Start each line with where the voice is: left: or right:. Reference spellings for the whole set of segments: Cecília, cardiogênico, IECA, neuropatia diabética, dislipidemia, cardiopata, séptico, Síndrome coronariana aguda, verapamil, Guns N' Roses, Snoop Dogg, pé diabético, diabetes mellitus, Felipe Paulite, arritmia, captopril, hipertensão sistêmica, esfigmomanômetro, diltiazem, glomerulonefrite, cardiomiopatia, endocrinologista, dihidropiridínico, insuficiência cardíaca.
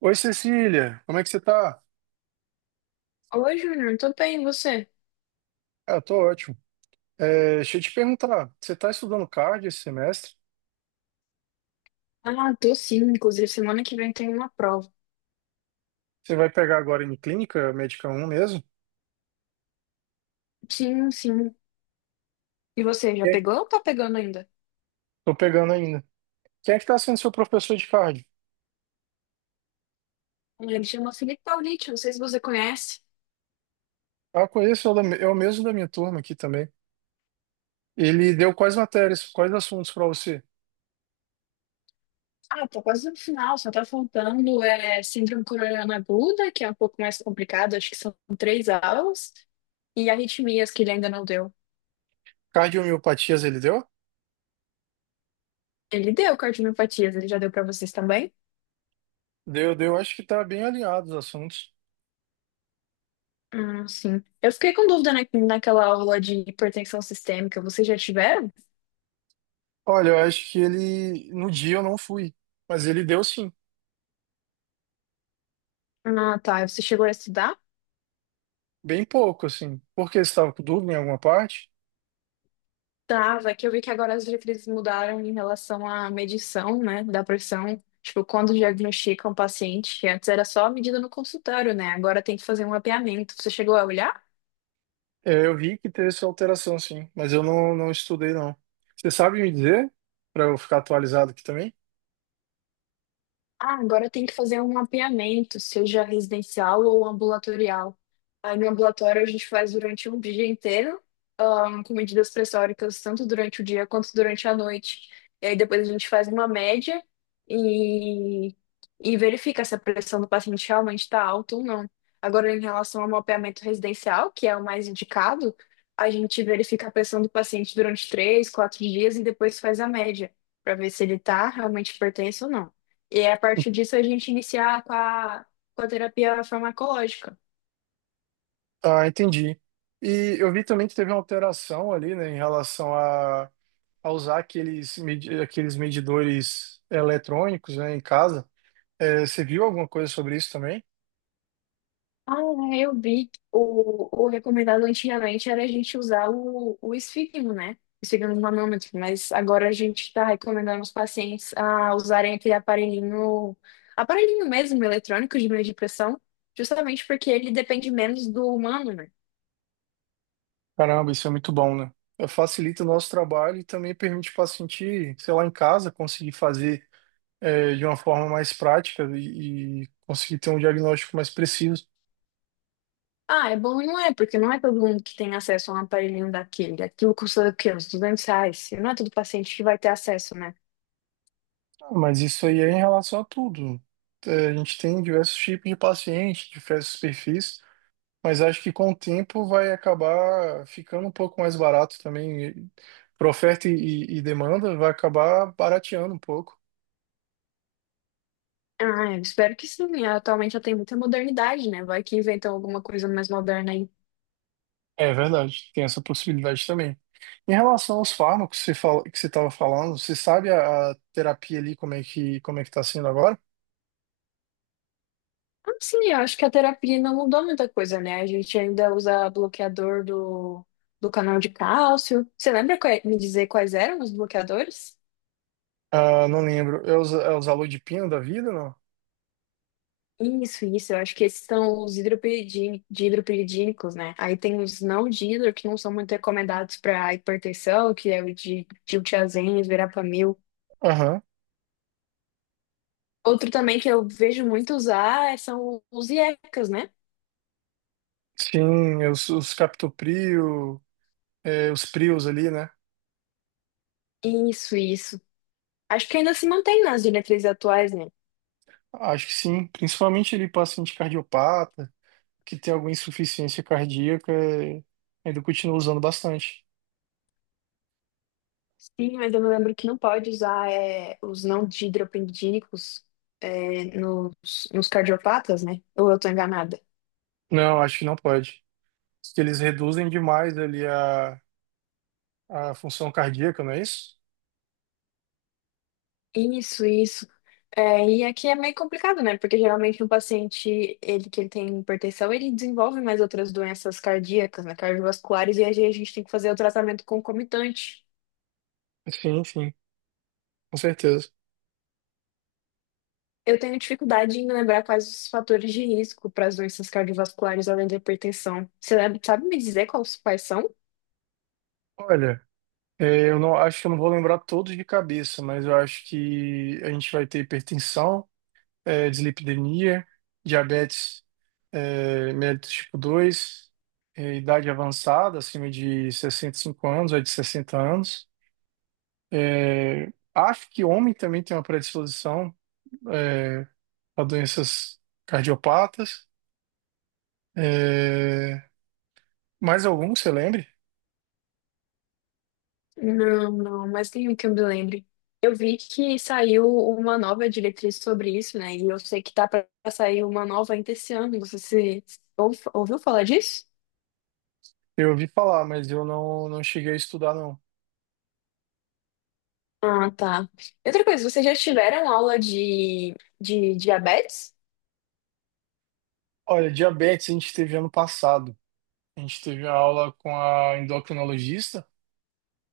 right: Oi, Cecília, como é que você tá?
left: Oi, Júnior, tô bem, e você?
right: Ah, eu tô ótimo. É, deixa eu te perguntar, você tá estudando card esse semestre?
left: Ah, tô sim, inclusive semana que vem tem uma prova.
right: Você vai pegar agora em clínica, médica 1 mesmo?
left: Sim, sim. E você, já
right: É.
left: pegou ou tá pegando ainda?
right: Tô pegando ainda. Quem é que tá sendo seu professor de card?
left: Ele chama Felipe Paulite, não sei se você conhece.
right: Ah, conheço, é o mesmo da minha turma aqui também. Ele deu quais matérias, quais assuntos pra você?
left: Ah, tô quase no final, só tá faltando Síndrome coronariana aguda, que é um pouco mais complicado, acho que são três aulas, e arritmias, que ele ainda não deu.
right: Cardiomiopatias ele deu?
left: Ele deu cardiomiopatias, ele já deu pra vocês também?
right: Deu, deu, acho que tá bem alinhado os assuntos.
left: Ah, sim. Eu fiquei com dúvida naquela aula de hipertensão sistêmica, vocês já tiveram?
right: Olha, eu acho que ele, no dia eu não fui, mas ele deu sim,
left: Ah, tá, você chegou a estudar?
right: bem pouco assim. Por que você estava com dúvida em alguma parte?
left: Tava, que eu vi que agora as diretrizes mudaram em relação à medição, né, da pressão. Tipo, quando diagnostica um paciente, que antes era só medida no consultório, né? Agora tem que fazer um mapeamento. Você chegou a olhar?
right: É, eu vi que teve essa alteração, sim, mas eu não, não estudei, não. Você sabe me dizer, para eu ficar atualizado aqui também?
left: Ah, agora tem que fazer um mapeamento, seja residencial ou ambulatorial. Aí no ambulatório a gente faz durante um dia inteiro, com medidas pressóricas, tanto durante o dia quanto durante a noite. E aí depois a gente faz uma média e, e verifica se a pressão do paciente realmente está alta ou não. Agora, em relação ao mapeamento residencial, que é o mais indicado, a gente verifica a pressão do paciente durante 3, 4 dias e depois faz a média, para ver se ele está realmente hipertenso ou não. E a partir disso a gente iniciar com a terapia farmacológica.
right: Ah, entendi. E eu vi também que teve uma alteração ali, né, em relação a, usar aqueles, aqueles medidores eletrônicos, né, em casa. É, você viu alguma coisa sobre isso também?
left: Ah, é, eu vi. O recomendado antigamente era a gente usar o esfigmo, né? Esfigmo manômetro, mas agora a gente está recomendando os pacientes a usarem aquele aparelhinho, aparelhinho mesmo, eletrônico de meio de pressão, justamente porque ele depende menos do humano, né?
right: Caramba, isso é muito bom, né? É, facilita o nosso trabalho e também permite o paciente, sei lá, em casa, conseguir fazer de uma forma mais prática e conseguir ter um diagnóstico mais preciso.
left: Ah, é bom e não é, porque não é todo mundo que tem acesso a um aparelhinho daquele. Aquilo custa o quê? Uns R$ 200. E não é todo paciente que vai ter acesso, né?
right: Ah, mas isso aí é em relação a tudo. É, a gente tem diversos tipos de paciente, diversos perfis, mas acho que com o tempo vai acabar ficando um pouco mais barato também. Para oferta e, e demanda, vai acabar barateando um pouco.
left: Ah, eu espero que sim. Atualmente já tem muita modernidade, né? Vai que inventam alguma coisa mais moderna aí.
right: É verdade, tem essa possibilidade também. Em relação aos fármacos que você fala, que você estava falando, você sabe a, terapia ali como é que está sendo agora?
left: Ah, sim, eu acho que a terapia não mudou muita coisa, né? A gente ainda usa bloqueador do canal de cálcio. Você lembra me dizer quais eram os bloqueadores?
right: Ah, não lembro. É os alô de pino da vida, não?
left: Isso, isso. Eu acho que esses são os dihidropiridínicos, né? Aí tem os não dihidro, que não são muito recomendados para hipertensão, que é o de diltiazem, verapamil.
right: Aham.
left: Outro também que eu vejo muito usar são os IECAs, né?
right: Sim, é os captoprio, os prios ali, né?
left: Isso, isso. Acho que ainda se mantém nas diretrizes atuais, né?
right: Acho que sim. Principalmente ele paciente cardiopata, que tem alguma insuficiência cardíaca, ainda continua usando bastante.
left: Sim, mas eu me lembro que não pode usar os não didropendídicos é, nos, nos cardiopatas, né? Ou eu tô enganada?
right: Não, acho que não pode. Porque eles reduzem demais ali a função cardíaca, não é isso?
left: Isso, isso. É, e aqui é meio complicado, né? Porque geralmente um paciente, ele que ele tem hipertensão, ele desenvolve mais outras doenças cardíacas, né? Cardiovasculares, e aí a gente tem que fazer o tratamento concomitante.
right: Sim, sim, com certeza.
left: Eu tenho dificuldade em lembrar quais os fatores de risco para as doenças cardiovasculares além da hipertensão. Você sabe me dizer quais são?
right: Olha, eu não acho que eu não vou lembrar todos de cabeça, mas eu acho que a gente vai ter hipertensão, dislipidemia, diabetes mellitus tipo 2, idade avançada, acima de 65 anos ou de 60 anos. Acho que homem também tem uma predisposição é, a doenças cardiopatas. É, mais algum que você lembre?
left: Não, não, mas nenhum que eu me lembre. Eu vi que saiu uma nova diretriz sobre isso, né? E eu sei que tá para sair uma nova ainda esse ano. Você se, ouv- ouviu falar disso?
right: Eu ouvi falar, mas eu não, não cheguei a estudar, não.
left: Ah, tá. E outra coisa, vocês já tiveram aula de diabetes?
right: Olha, diabetes a gente teve ano passado. A gente teve a aula com a endocrinologista.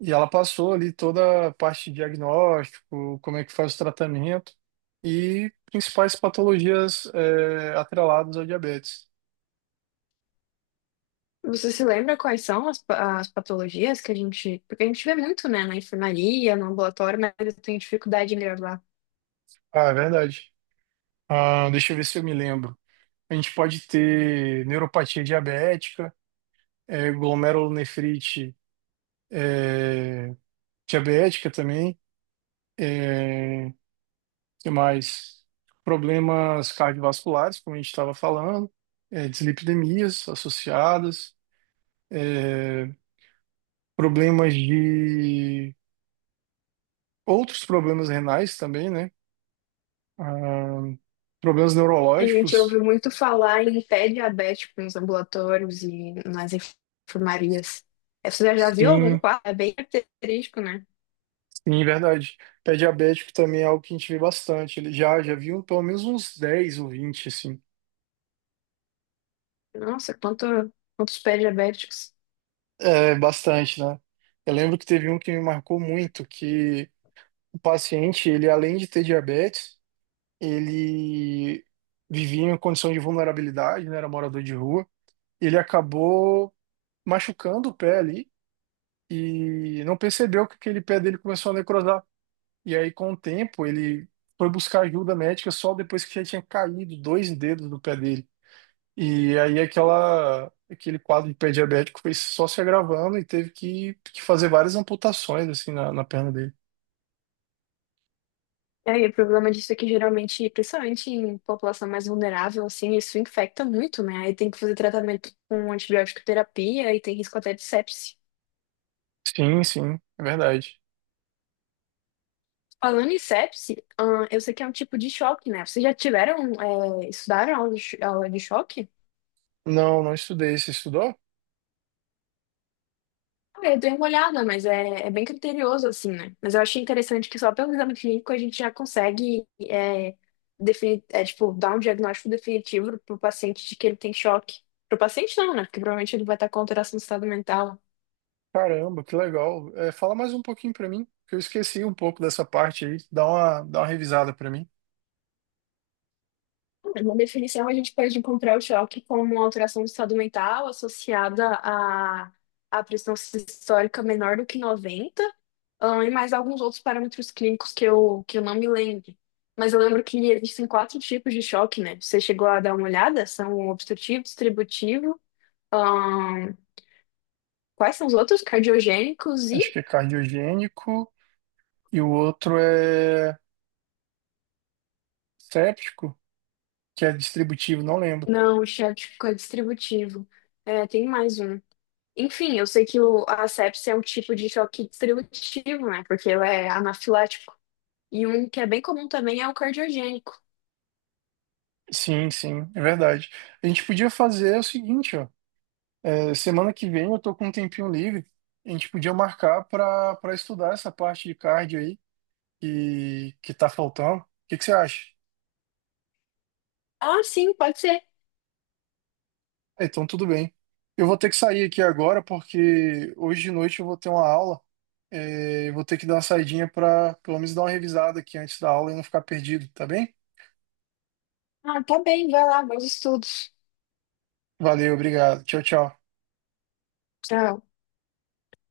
right: E ela passou ali toda a parte de diagnóstico, como é que faz o tratamento e principais patologias atreladas ao diabetes.
left: Você se lembra quais são as patologias que a gente. Porque a gente vê muito, né, na enfermaria, no ambulatório, mas eu tenho dificuldade em gravar.
right: Ah, é verdade. Ah, deixa eu ver se eu me lembro. A gente pode ter neuropatia diabética, glomerulonefrite é, diabética também. É, que mais? Problemas cardiovasculares, como a gente estava falando, dislipidemias associadas. Eh, problemas de outros problemas renais também, né? Ah, problemas
left: A gente ouve
right: neurológicos.
left: muito falar em pé diabético nos ambulatórios e nas enfermarias. Você já viu algum
right: Sim,
left: quadro? É bem característico, né?
right: sim, verdade. Pé diabético também é algo que a gente vê bastante. Ele já viu pelo menos uns 10 ou 20 assim.
left: Nossa, quantos pés diabéticos.
right: É, bastante, né? Eu lembro que teve um que me marcou muito, que o paciente, ele além de ter diabetes, ele vivia em uma condição de vulnerabilidade, né? Era morador de rua. Ele acabou machucando o pé ali e não percebeu que aquele pé dele começou a necrosar. E aí, com o tempo, ele foi buscar ajuda médica só depois que já tinha caído dois dedos do pé dele. E aí, aquele quadro de pé diabético foi só se agravando e teve que fazer várias amputações assim na perna dele.
left: É, e aí, o problema disso é que geralmente, principalmente em população mais vulnerável, assim, isso infecta muito, né? Aí tem que fazer tratamento com antibiótico terapia e tem risco até de sepse.
right: Sim, sim, é verdade.
left: Falando em sepse, eu sei que é um tipo de choque, né? Vocês já tiveram, estudaram aula aula de choque?
right: Não, não estudei. Você estudou?
left: Ah, eu dei uma olhada, mas é bem criterioso, assim, né? Mas eu achei interessante que só pelo exame clínico a gente já consegue, tipo, dar um diagnóstico definitivo pro paciente de que ele tem choque. Pro paciente não, né? Porque provavelmente ele vai estar com alteração do estado mental.
right: Caramba, que legal. É, fala mais um pouquinho pra mim, que eu esqueci um pouco dessa parte aí. Dá uma revisada pra mim.
left: Na definição, a gente pode encontrar o choque como uma alteração do estado mental associada a pressão sistólica menor do que 90. Ah, e mais alguns outros parâmetros clínicos que eu não me lembro. Mas eu lembro que existem quatro tipos de choque, né? Você chegou a dar uma olhada? São o obstrutivo, distributivo. ahn, Quais são os outros? Cardiogênicos
right: Acho
left: e.
right: que é cardiogênico. E o outro é séptico, que é distributivo, não lembro.
left: Não, o choque é distributivo. É, tem mais um. Enfim, eu sei que a sepsia é um tipo de choque distributivo, né? Porque ela é anafilático. E um que é bem comum também é o cardiogênico.
right: Sim, sim, é verdade. A gente podia fazer o seguinte, ó. Semana que vem eu tô com um tempinho livre. A gente podia marcar para estudar essa parte de cardio aí que tá faltando. O que que você acha?
left: Ah, sim, pode ser.
right: Ah, então, tudo bem. Eu vou ter que sair aqui agora porque hoje de noite eu vou ter uma aula. É, eu vou ter que dar uma saidinha para pelo menos dar uma revisada aqui antes da aula e não ficar perdido, tá bem?
left: Ah, tá bem, vai lá, bons estudos.
right: Valeu, obrigado. Tchau, tchau.
left: Tchau.